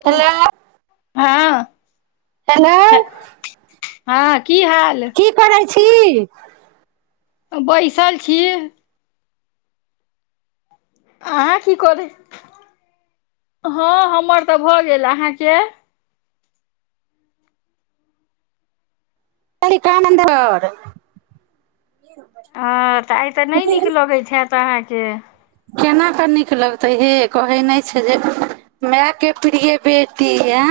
त हेलो हँ हेलो हाँ की हाल की करै छी बैसल छी अहाँ की करी हँ हमर तऽ भऽ गेल अहाँके हर आानन्दवर [inaudible] ह तऽ आइ तऽ नहि नीक लगैत छथि तऽ अहाँके केना कऽ नीक लगतै हे कहै नहि छै जे मायके प्रिय बेटी आ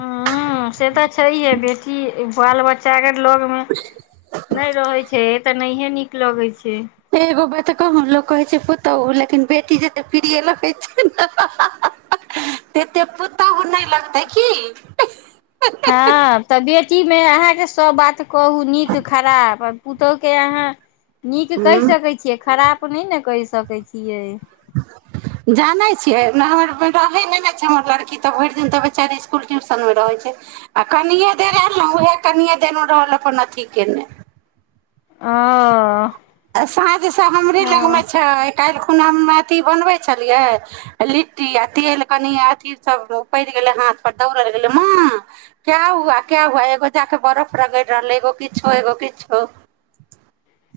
हुँ से तऽ छैहे बेटी बाल बच्चाके लोग मे नहि रहै छै तऽ नहि इ नीक लगै छै एगो बतऽ कहँ लोक कहै छै पुतोहु लेकिन बेटी जेतेप्रिय लगै छै ने हह ह एते पुतोहु नहि लगतै की हँ त बेटी टी मे मे अहाँके सभ बात कहू नीक खराब पुतोहुके अहाँ नीक कहि सकै छियै खराब अपने नहि न कहि सकैत छियै जानै छियै नहि हमर रहै नहि ने छै हमर लड़की तऽ भरि दिन तऽ बेचारे इसकुल ट्यूशनमे रहै छै आ कनिए देर आयल ने उएह कनिए देेलहु रहल अपन अथि कयने अं ह आ साँझ सब हमरे लगमे छै काल्हि अथी बनबै छलियै लिट्टी आ तेल कनि अथी सभ उपड़ि गेलै हाथ परर दौड़ल गेलै माँ क्य हुआ क हुआ एगो जा कऽ बरफ रगड़ि रहलै एगो किछो एगो किछो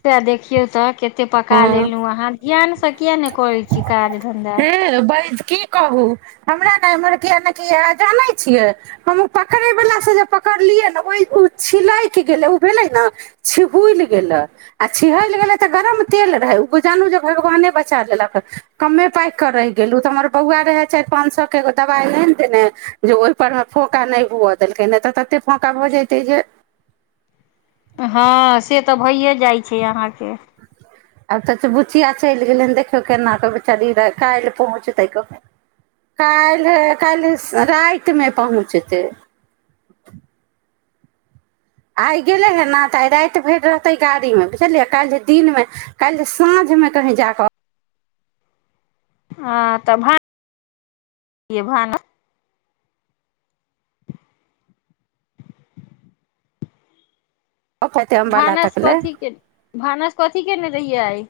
से देखियौ तऽ ओते पका लेलहुँ अहाँ ध्यानसँ कििया नहि करैत छी काज धन्धा हे बैज की कहू हमरा ने एम्हर कि नहि कि जानै छियै हम पकड़ैवलाासँ जे पकड़लियै ने ओहि ओ छिलकि गेलै ओ भेलै ने छिहुल गेलै आ छिहल गेलै तऽ गरम तेल रहै ओ जानू जे भगवाने बचा लेलक कममे पाकि कऽ रहि गेलहुँ तऽ हमर बौआ रहय चारि पाँच सएके एगो दबाइ ल ने देने जे ओहिपरमे फौँका नहि हुअ देलकै नहि तऽ ततेक फौँका भऽ जयतै जे हँ से तऽ भइए जाइ छै अहाँके आब तऽ बुचिया चलि गेलै ह देखियौ केना कऽ बेचारी काल्हि पहुँचतै क काल्हि काल्हि रातिमे पहुँचतै आइ गेलै हे ने तऽ आइ राति भरि रहतै गाड़ीमे बुझलियै काल्हि दिनमे काल्हि जे साँझमे कहीँ जा कऽ ह तऽ भ भानस पेते अम्बाला तक भानस ले कथी के भानस कथी की केने रहि आइ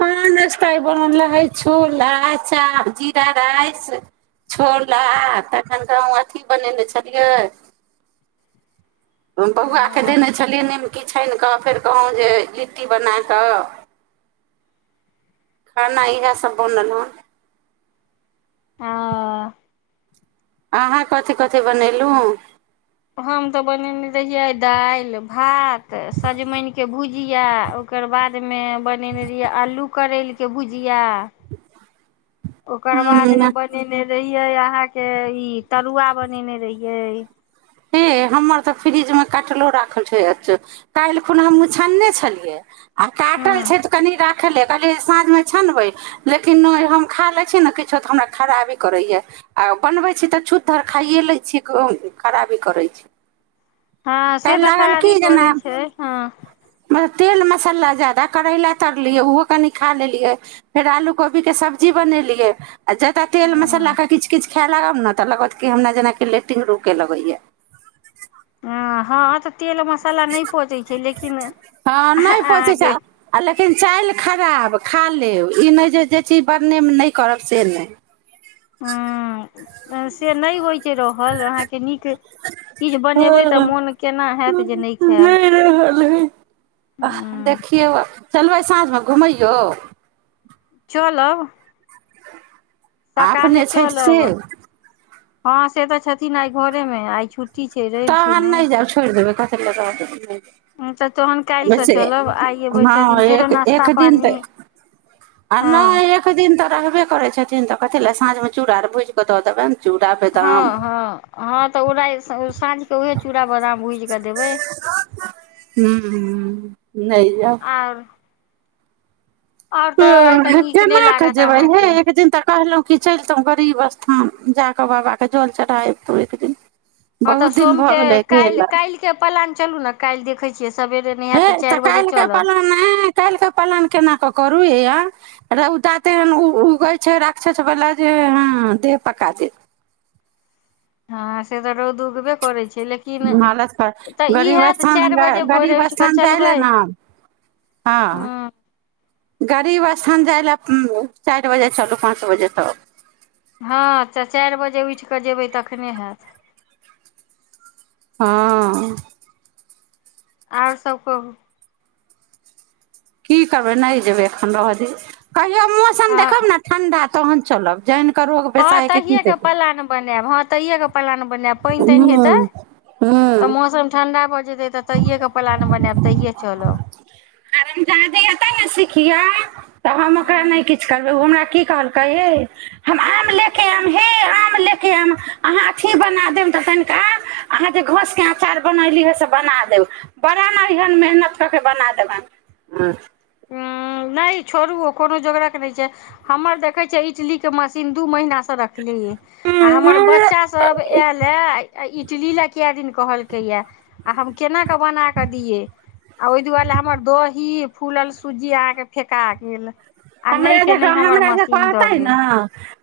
हँ नस्ता बन रहै छोला जीरा राइस छोला तखन कहु जें अथी बनेने छलियै ओ बौआके देने छलियै नीमकी छानि कऽ फेर कहौ जे लिट्टी बना कऽ खाना इहा सब बनल हन हँ आ अहाँ कथि कथि बनेलहुँ हन हम तऽ बनेने रहियै दालि भात तऽ सजमनिके भुजिया ओकर बादमे बनेने रहियै आल्लूके करैल के बुजीया किया ओकर बाद मे बनेने रहिय येय अहाँके ई तरुआ बनेने रहियै हे हमर तऽ फ्रिजमे काटलो राखल छैछो काल्हि खुन हम मुछानने छलियै आ काटल हँ छै तऽ कनि राख खेलियै कहलियै साँझमे छनबै लेकिन हम खा लै छी ने किछो तऽ हमरा खराबी करैए आ बनबै छी तऽ छूत धर खाइए लै छी खराबी करै छै हँ से तऽ खराबी करै छै हँ तेल मसाला ज्यादा करैला तरलियै ओहो कनि खा लेलियै फेर आलू कोबीके सब्जी बनेलियै अच्छा ता तेल ह मसालाक क किछ किछु खाय लागब ने तऽ लगत क हमरा जेनाक लेटिन रु के लगेया आ हँ तऽ तेल मसाला नहि पोचैत छै लेकिन हँ नहि पचै छै अहाँके आ लेकिन चालि खराब खा लेब ई नहि जे जे चीज बननेमे नहि करब से नहि ह से नै होय से रहल अहाँ कें नीक चीज बनेबै तऽ हँ मोन केना हत जे नहि खायब हइ देखियौ चलबै साँझमे घुमैयौ चलब सकाले अपने छथि से चलब हँ से तऽ छथिन आइ घरेमे आइ छुट् तऽ नहि जाउ छोड़ि देबै क तऽ तहन काल्हिसँ लैसे चलब आइ भरि हँ छथिन फेरो एक एक नाश्ता दिन तऽ पानी आ हँ नहि एक दिन तऽ रहबे करै छथिन तऽ कथि लए साँझ मे चूड़ आर भुज कऽ दऽ देबनि चूड़ा बदाम हँ हँ हँ तऽ उरा सझ चूरा बदाम भुज कऽ देबै ह नहि जाउ आर आओर तऽ आइ तऽ ओ नीक नहि केना एक लागत जे भइ हे अहाँके एक दिन त कहलहु कि चलितहुँ गरीब स्थान जाकऽ बाबाके जल चढ़ाबितहुँ एक दिन हँ तऽ बहुत दिन सोम भऽ के गेलै गेल काल्हि काल्हि के पलान चलू ने काल्हि द खै छिय हे तऽ काल्हिके पलान ह काल्हिके पालन केना कऽ करू हे आ रौदा ते एहन उगै छै राक्षस बला जे ह देह पका देत हँ से तऽ रौद उगबे करै छै लेकिन हालतप तऽ ई गरीब हैत स्थान चारि ग बजे भोरे गरीब उठि कऽ स्थान जा अयलए चलबै ने हँ गरीब स्थान जाय लए चारि बजे चलू पाँच बजे तब हँ तऽ चारि बजे उठि कऽ जयबै तखने हैत हँ आओर सभ कहु की करबै नहि जेबै एखन रहऽ द कहियौ मौसम हँ देखब ने ठण्डा तहन चलब जन करहो पैसा हेके की करब ब हँ तैय प्लान बनाएब पानि तानि हेतै तऽ हूँ मौसम ठंडा ब त प्लान बनाब तहिये चलब ह तऽ हम ओकरा नहि हूँ किछु करबै ओ हमरा की कहैे हम आ ले आ हे आम ले के आम अहाँ अथ बना देम तऽ तनिक अहाँ जे घसके आचार बनी बना देब बड़ा ने एहन मेहनत कऽ के बना देबनि उ न छोड़ु कोनो जोगरक के नहि छै हमर देखै छियै इडली के मशीन दू महीना से रखलियै आ हमर बच्चास सब आयले इटली लए क दिन कहलकै यए आ हम केनाकऽ बना कऽ दियै आ ओहि दुआरे हमर दही फुलल सूजी अहाँके फेका गेल आ नहि हमरा के जे नहि हमर हमरा जे मशीन दऽ कहतै ने गेल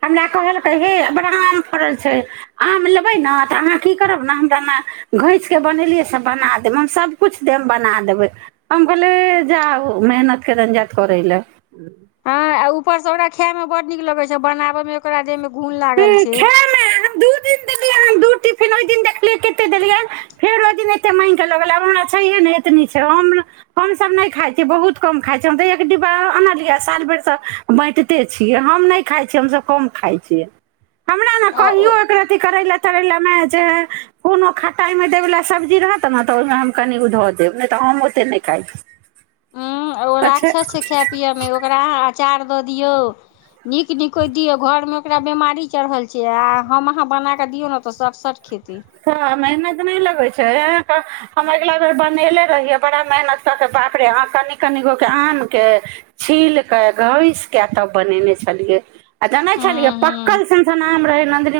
हमरा कहलकै हे बड़ा आम फड़ल छै आम लेबै ने तऽ अहाँ की करब ने हमरा ने घैसि के बनेलियै से बना देब हम सभकिछु देब बना देबै हम कहलिय जाउ मेहनतके रञ्जत करै लए [unintelligible] ऊपर से ओकरा खाय में बड नीक लगै छै बनावे मे ओकरा दे मे ह खायमे दू दिन दे द फेर ओहि दिन देखलियै कतेक देलियै फेर ओहि दिन एतेक माङगिक कऽ लगल आब हमरा छैहे नहि एतनी छै हम हमसभ नहि खाइत छियै बहुत कम खाइत छिय हम तऽ एक डिब्बा आनलियै साल भरिसँ बाँटिते छियै हम नहि खाइत छियै हमसभ कम खाइत छियै हमरा ने आ कहियो ओ एकर अथी करै लए त लमे जे कोनो खटाइमे देबैला सब्जी रहत ने तऽ ओहिमे हम कनि धऽ देब नहि तऽ हम ओतेक नहि खाइ छी ह ओ अच्छा राक्षस छै खाय पियए मे ओकरा अचार द दियौ नीक न दियऔ घर मे ओकरा बीमारी चढ़ल छै आ हम अहाँ बनाक दियौ ने तऽ स सट खेत ह मेहनत नहि लगे छै हम अगिला हूँ बेर बनेले रहि बड़ा मेहनत कऽ कऽ बाप रे अहाँ कनि कनि गो के आमकेँ छील कऽ घैसि कऽ तब बनेने छलियै आ जाने छलियै हूँ पक्कल सन नाम रहे नद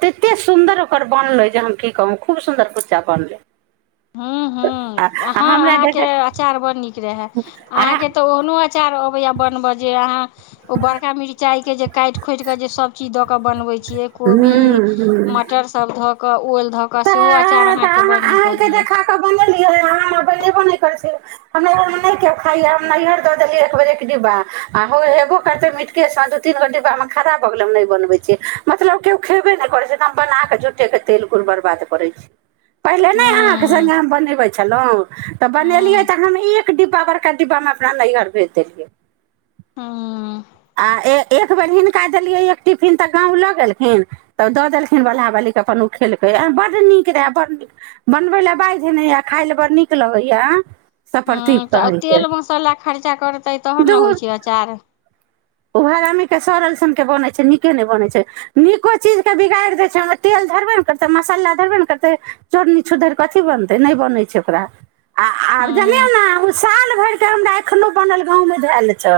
तेते सुन्दर ओकर बनलै जे हम की कहू खूब सुन्दर कुच्चा बनलै हूँ हूँ हँ आ हमरा अहाँके देख अचार बड़ नीक रहए आ अहाँके तऽ ओहनो अचार बन बका मिच मिरचाइके जे काटि खोटिकऽ जे सब चीज दऽ कऽ बनबै छियै हूँ कोबी हूँ मटर सब धऽ कऽ ओऊल धऽ कऽ सेहो अचार अहाँके बड़ नीक जे खा कै बनेबो नहि कर छै हम नहर नहि के खाइया हम नैहर दऽ देलियै एक बेर एक डिब्ा आ हो हेबो करते मिीटके से दू तीन गो डिब्बा मे खड़ा भऽ गेल हम नहि बनबै छीियै मतलब केओ खेबे नहि करैत छै त बना के जुटे के तेल गुड़बर बात करै छी पहिले नहि अहाँके हूँ सङ्गा हम बनबै छलहुँ तऽ बनेलियै हूँ तऽ हम एक एक डिब्बा बरका डिब्बामे अपना नैहर भेज देलियै हूँ हूँ आ ए एक बेर हिनका देलिये एक टिफिन त गांव लऽ गेलखिन तब द देलखिन बलहा बाली के अपन उ खेल बड्ड नीक रहए बड्ड नीक बनबय लए बाजिेने खाय लए बड़ नीक लगैए ह सफरती तऽ आ कहैके तेल मसाला खर्चा करतै तहन ने होइ छै अचार ओ हर आमीके सड़ल सनके बनै छै नीके नहि बनै छै नीको चीजके बिगाड़ि दै छै हममे तेल धरबे ने करतै मसाला धरबे ने करतै चोरनी छुद्धरि कथिी बनतै नहि बनै छै ओकरा आ आओर जनियो हूँ ने साल भर के हमरा एखनो बनल गांव मे धल छै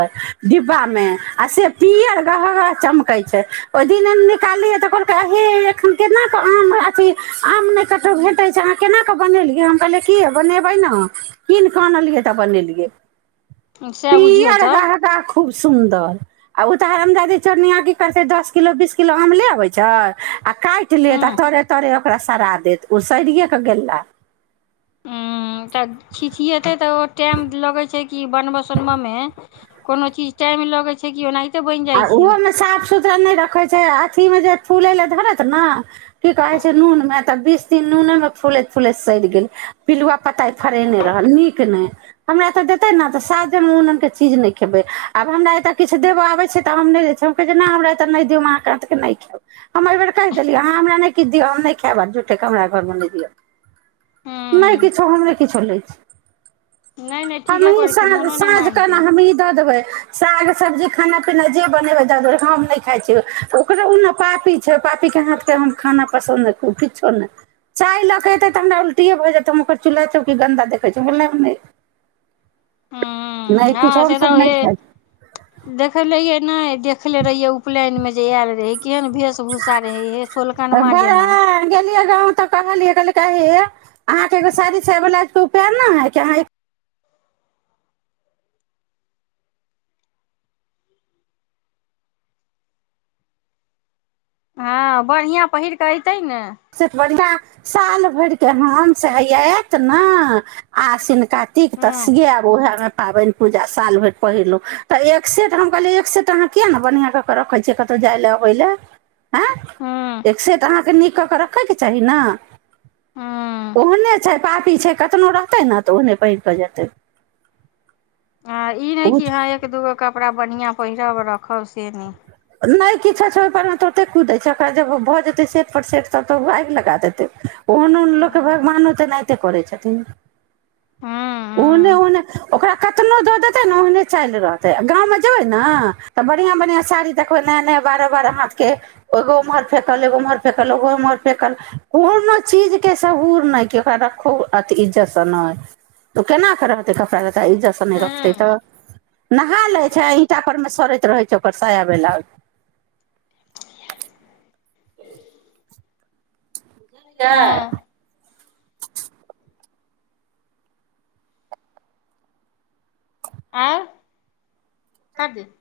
डिब्बा मे आ से पिअर गहक गह चमकै छै ओहि दिन निकाललियै तऽ कहलकै हे एखन केन कऽ आम अथी आम नहि कतहु भेटै छै अहाँ केना कऽ बनेलियै हम कहलियै की बनेबै ने कीन कऽ अनलियै तऽ बनेलियै सएह बुझियौ पीअर तऽ गह गह खूब सुन तऽ आ ओ तऽ हरमजादी चोरनिआँ की करतै दस किलो बीस किलो आमले अबै छै आ काटि हूँ लेत आ तड़े तरे ओकरा सरा देत ओ सड़िए कऽ गेला तऽ छिछिएतै तऽ ओ टाइम लगे छै कि बनब सोनब में कोनो चीज टाइम लगै छै क ओनाहि आ ओहोमे साफ सुथरा नहि रखे छै अथी मे जे फूले ल धरत ने की कहै छै नून मे तऽ बीस दिन नू मे फूलैत फूलैत सड़ गेल पिलुआ पताइ फड़ेने रहल नीक नहि हमरा तऽ देते ने त सात जन के चीज नहि खेबै आब हमरा ए किछु देब आबै छै तऽ नहिै हम कहै नहि हमरातऽ नहि दिय हम अहाँ क नहि खायउ हम एहि बेेर कहि देलियै अहाँ हमरा नहि किछु दिअ हम नहि खायब आ जूठेके हमरा घरमे नहि दिअ नहि हूँ किछो हम नहि किछो लै छी नहि नहि ठीके हमही करै छी साझं मोनो नहि साझं मानतै कऽ दऽ देबै सब्जी खाना जे बै हम नहि खाइ छियै ओकरा ओ पापी छै पापीके हाथके हम खाना पसन्दू किछो नहि चाय लऽकेऽतै तऽ हमरा उल्टिए भऽ जेतै हम ओकर चूल्हा चौ कि गन्दा देखै छिय नहि ह नहि किछु हँ से हमसभ तऽ नहि खाइ इ देख ल नहि देखले रहिय उपनयन में जे आयल रहै केहन वेश भूषा रहै हे सोलकनमा जेकां गांव तऽ कहलियै कहलै हे अहाँके एगो साड़ी साजा ब्लाउजके उपाय न हय कि अहाँ हँ बढ़ियां पहिर क अयत सेट बढ़ साल भरिक हसं आएत न आसिन कातिक हूँ तसगे आब उएह मे पाबनि पूजा साल भरि पहिरलहुँ तऽ एक सेट हम कहलियै एक सेट अहाँ किएक नहि बढ़िआँ कऽ कऽ रखै छियै कतहु जाय लेलए अबै लेलए हँ हूँ एकसेट अहाँ क कऽ कऽ रखयके चाही ने। हूँ ओहने छैय पापी छैय। कतनो रहतै ने तऽ ओहने पहिर कऽ जेतै। हां ई नहि ओ कि हँ एक दूगो कपड़ा बढ़िया पहिरब रखब से नहि नहि किछो छैय ओहिपरमे त ओते कुदै छैयओकरा जब भऽ जेतै सेटपर सेट तब तऽ ओ आगि लगा देतै ओहन ओहन लोककेँ हूँ भगवानो तेनाहिते करै छथिन। ओहने हूँ ओहने ओकरा कतनो दऽ देतै ने ओहने चालि रहतै गाँंव मे जेबय ने तऽ बढ़ियां बढ़ियाँ साड़ी देखबय नया नया बारह बारह हाथ के एगो उम्हर फेकल एगो उम्हर फेकल ओगो उम्हर फेकल कोनो चीज के शबूर नय के ओकरा रखो अ इज्जत से नय त केना के रहतय कपड़ा ल त इज्जत से हूँ नहि रखतय हूँ तऽ नहा लै छैय ईंटा पर मे सड़े रहै छैय ओकर साय बेलाउज [inaudible] हँ [unintelligible] आँय [unintelligible]